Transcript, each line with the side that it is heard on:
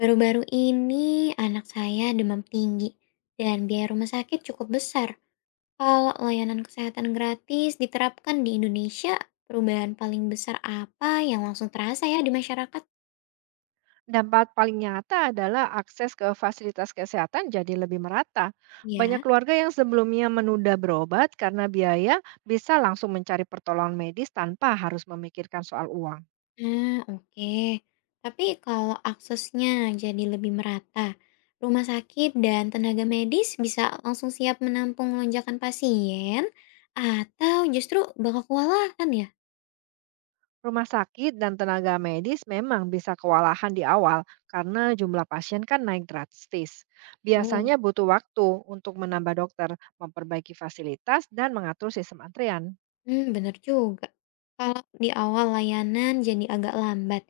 left: Baru-baru ini anak saya demam tinggi dan biaya rumah sakit cukup besar. Kalau layanan kesehatan gratis diterapkan di Indonesia, perubahan paling besar apa yang langsung terasa ya di masyarakat?
right: Dampak paling nyata adalah akses ke fasilitas kesehatan jadi lebih merata. Banyak
left: Ya,
right: keluarga yang sebelumnya menunda berobat karena biaya bisa langsung mencari pertolongan medis tanpa harus memikirkan soal uang.
left: oke. Tapi kalau aksesnya jadi lebih merata, rumah sakit dan tenaga medis bisa langsung siap menampung lonjakan pasien atau justru bakal kewalahan ya?
right: Rumah sakit dan tenaga medis memang bisa kewalahan di awal karena jumlah pasien kan naik drastis.
left: Tuh.
right: Biasanya butuh waktu untuk menambah dokter, memperbaiki fasilitas, dan mengatur sistem antrean.
left: Bener juga. Kalau di awal layanan jadi agak lambat,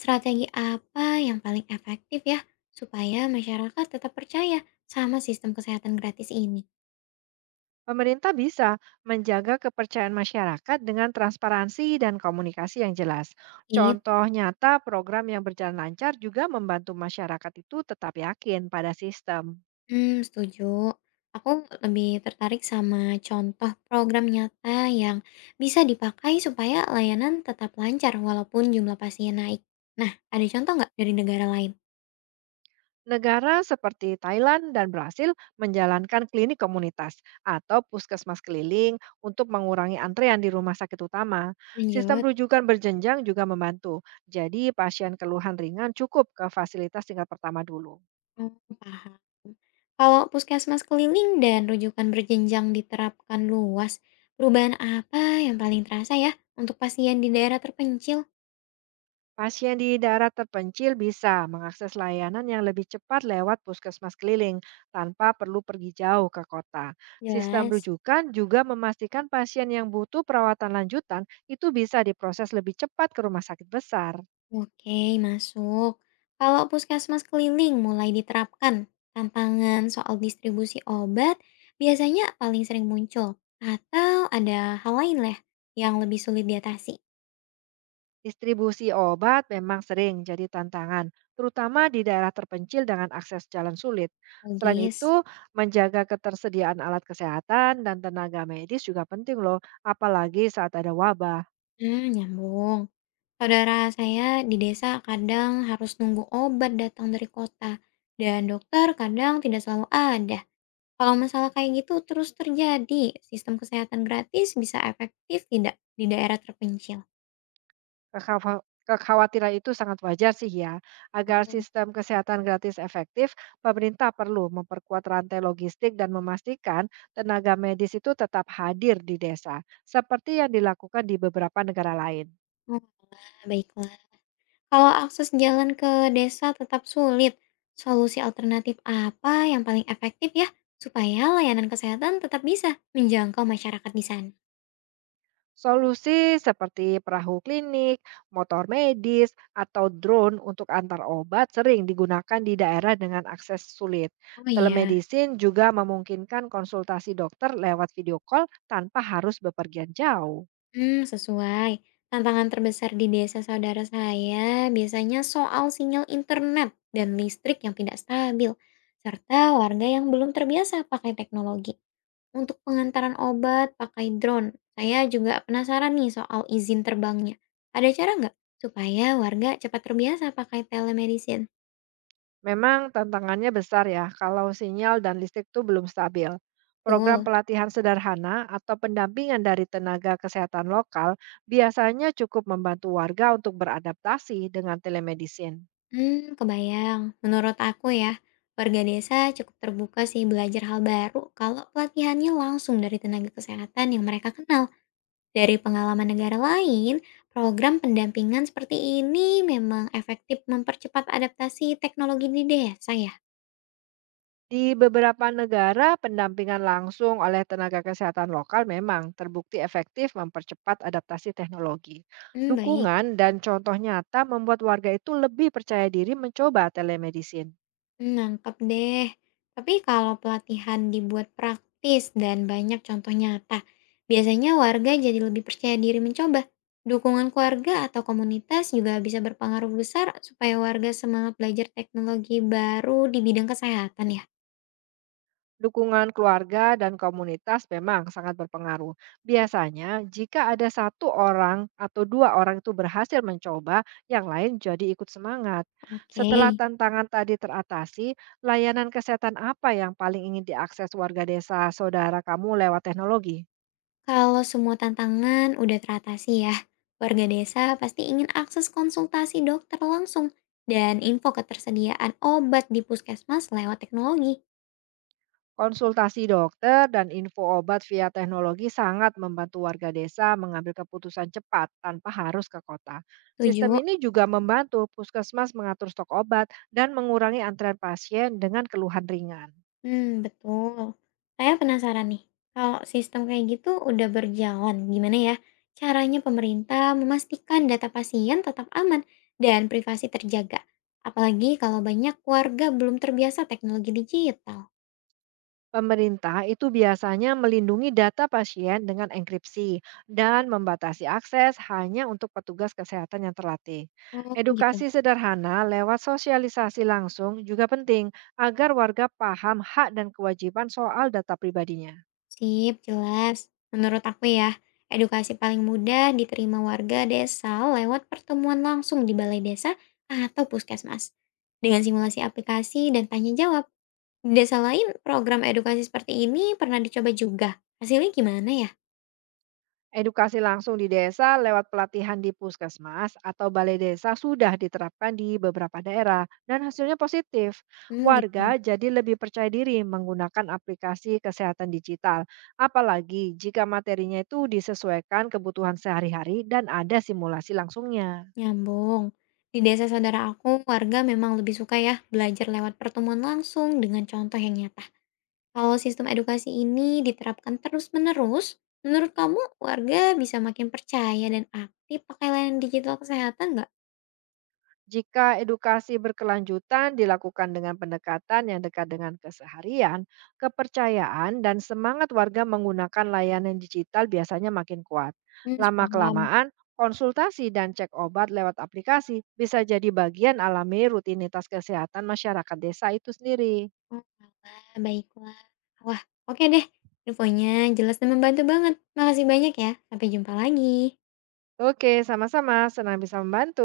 left: strategi apa yang paling efektif ya supaya masyarakat tetap percaya sama sistem kesehatan gratis ini?
right: Pemerintah bisa menjaga kepercayaan masyarakat dengan transparansi dan komunikasi yang jelas.
left: Tip.
right: Contoh nyata program yang berjalan lancar juga membantu masyarakat itu tetap yakin pada sistem.
left: Hmm, setuju. Aku lebih tertarik sama contoh program nyata yang bisa dipakai supaya layanan tetap lancar walaupun jumlah pasien naik. Nah, ada contoh nggak dari negara lain?
right: Negara seperti Thailand dan Brasil menjalankan klinik komunitas atau puskesmas keliling untuk mengurangi antrean di rumah sakit utama. Sistem
left: Lanjut.
right: rujukan berjenjang juga membantu. Jadi pasien keluhan ringan cukup ke fasilitas tingkat pertama dulu.
left: Oh, paham. Kalau puskesmas keliling dan rujukan berjenjang diterapkan luas, perubahan apa yang paling terasa ya untuk pasien di daerah terpencil?
right: Pasien di daerah terpencil bisa mengakses layanan yang lebih cepat lewat puskesmas keliling tanpa perlu pergi jauh ke kota. Sistem
left: Jelas.
right: rujukan juga memastikan pasien yang butuh perawatan lanjutan itu bisa diproses lebih cepat ke rumah sakit besar.
left: Oke, masuk. Kalau puskesmas keliling mulai diterapkan, tantangan soal distribusi obat biasanya paling sering muncul. Atau ada hal lain lah yang lebih sulit diatasi?
right: Distribusi obat memang sering jadi tantangan, terutama di daerah terpencil dengan akses jalan sulit. Selain
left: Logis.
right: itu, menjaga ketersediaan alat kesehatan dan tenaga medis juga penting loh, apalagi saat ada wabah.
left: Hmm, nyambung. Saudara saya di desa kadang harus nunggu obat datang dari kota, dan dokter kadang tidak selalu ada. Kalau masalah kayak gitu terus terjadi, sistem kesehatan gratis bisa efektif tidak di daerah terpencil?
right: Kekhawa kekhawatiran itu sangat wajar sih ya. Agar
left: Betul.
right: sistem kesehatan gratis efektif, pemerintah perlu memperkuat rantai logistik dan memastikan tenaga medis itu tetap hadir di desa, seperti yang dilakukan di beberapa negara lain.
left: Oh, baiklah. Kalau akses jalan ke desa tetap sulit, solusi alternatif apa yang paling efektif ya supaya layanan kesehatan tetap bisa menjangkau masyarakat di sana?
right: Solusi seperti perahu klinik, motor medis, atau drone untuk antar obat sering digunakan di daerah dengan akses sulit.
left: Oh iya.
right: Telemedicine juga memungkinkan konsultasi dokter lewat video call tanpa harus bepergian jauh.
left: Hmm, sesuai. Tantangan terbesar di desa saudara saya biasanya soal sinyal internet dan listrik yang tidak stabil, serta warga yang belum terbiasa pakai teknologi. Untuk pengantaran obat pakai drone, saya juga penasaran nih soal izin terbangnya. Ada cara nggak supaya warga cepat terbiasa pakai telemedicine?
right: Memang tantangannya besar ya kalau sinyal dan listrik tuh belum stabil. Program
left: Betul.
right: pelatihan sederhana atau pendampingan dari tenaga kesehatan lokal biasanya cukup membantu warga untuk beradaptasi dengan telemedicine.
left: Hmm, kebayang. Menurut aku ya, warga desa cukup terbuka sih belajar hal baru kalau pelatihannya langsung dari tenaga kesehatan yang mereka kenal. Dari pengalaman negara lain, program pendampingan seperti ini memang efektif mempercepat adaptasi teknologi di desa ya.
right: Di beberapa negara, pendampingan langsung oleh tenaga kesehatan lokal memang terbukti efektif mempercepat adaptasi teknologi.
left: Hmm, baik.
right: Dukungan dan contoh nyata membuat warga itu lebih percaya diri mencoba telemedicine.
left: Nangkep deh. Tapi kalau pelatihan dibuat praktis dan banyak contoh nyata, biasanya warga jadi lebih percaya diri mencoba. Dukungan keluarga atau komunitas juga bisa berpengaruh besar supaya warga semangat belajar teknologi baru di bidang kesehatan ya.
right: Dukungan keluarga dan komunitas memang sangat berpengaruh. Biasanya, jika ada satu orang atau dua orang itu berhasil mencoba, yang lain jadi ikut semangat.
left: Oke,
right: Setelah tantangan tadi teratasi, layanan kesehatan apa yang paling ingin diakses warga desa saudara kamu lewat teknologi?
left: kalau semua tantangan udah teratasi ya, warga desa pasti ingin akses konsultasi dokter langsung dan info ketersediaan obat di puskesmas lewat teknologi.
right: Konsultasi dokter dan info obat via teknologi sangat membantu warga desa mengambil keputusan cepat tanpa harus ke kota. Sistem
left: Tujuh.
right: ini juga membantu puskesmas mengatur stok obat dan mengurangi antrean pasien dengan keluhan ringan.
left: Hmm, betul. Saya penasaran nih, kalau sistem kayak gitu udah berjalan, gimana ya caranya pemerintah memastikan data pasien tetap aman dan privasi terjaga? Apalagi kalau banyak keluarga belum terbiasa teknologi digital.
right: Pemerintah itu biasanya melindungi data pasien dengan enkripsi dan membatasi akses hanya untuk petugas kesehatan yang terlatih.
left: Oh, gitu.
right: Edukasi sederhana lewat sosialisasi langsung juga penting agar warga paham hak dan kewajiban soal data pribadinya.
left: Sip, jelas. Menurut aku ya, edukasi paling mudah diterima warga desa lewat pertemuan langsung di balai desa atau puskesmas. Dengan simulasi aplikasi dan tanya jawab. Di desa lain, program edukasi seperti ini pernah dicoba juga. Hasilnya gimana ya?
right: Edukasi langsung di desa lewat pelatihan di puskesmas atau balai desa sudah diterapkan di beberapa daerah dan hasilnya positif.
left: Hmm,
right: Warga
left: gitu.
right: jadi lebih percaya diri menggunakan aplikasi kesehatan digital, apalagi jika materinya itu disesuaikan kebutuhan sehari-hari dan ada simulasi langsungnya.
left: Nyambung. Di desa saudara aku, warga memang lebih suka ya belajar lewat pertemuan langsung dengan contoh yang nyata. Kalau sistem edukasi ini diterapkan terus-menerus, menurut kamu warga bisa makin percaya dan aktif pakai layanan digital kesehatan nggak?
right: Jika edukasi berkelanjutan dilakukan dengan pendekatan yang dekat dengan keseharian, kepercayaan dan semangat warga menggunakan layanan digital biasanya makin kuat.
left: Hmm, paham.
right: Lama-kelamaan, konsultasi dan cek obat lewat aplikasi bisa jadi bagian alami rutinitas kesehatan masyarakat desa itu sendiri.
left: Oh, baiklah. Wah, oke deh. Infonya jelas dan membantu banget. Makasih banyak ya. Sampai jumpa lagi.
right: Oke, sama-sama. Senang bisa membantu.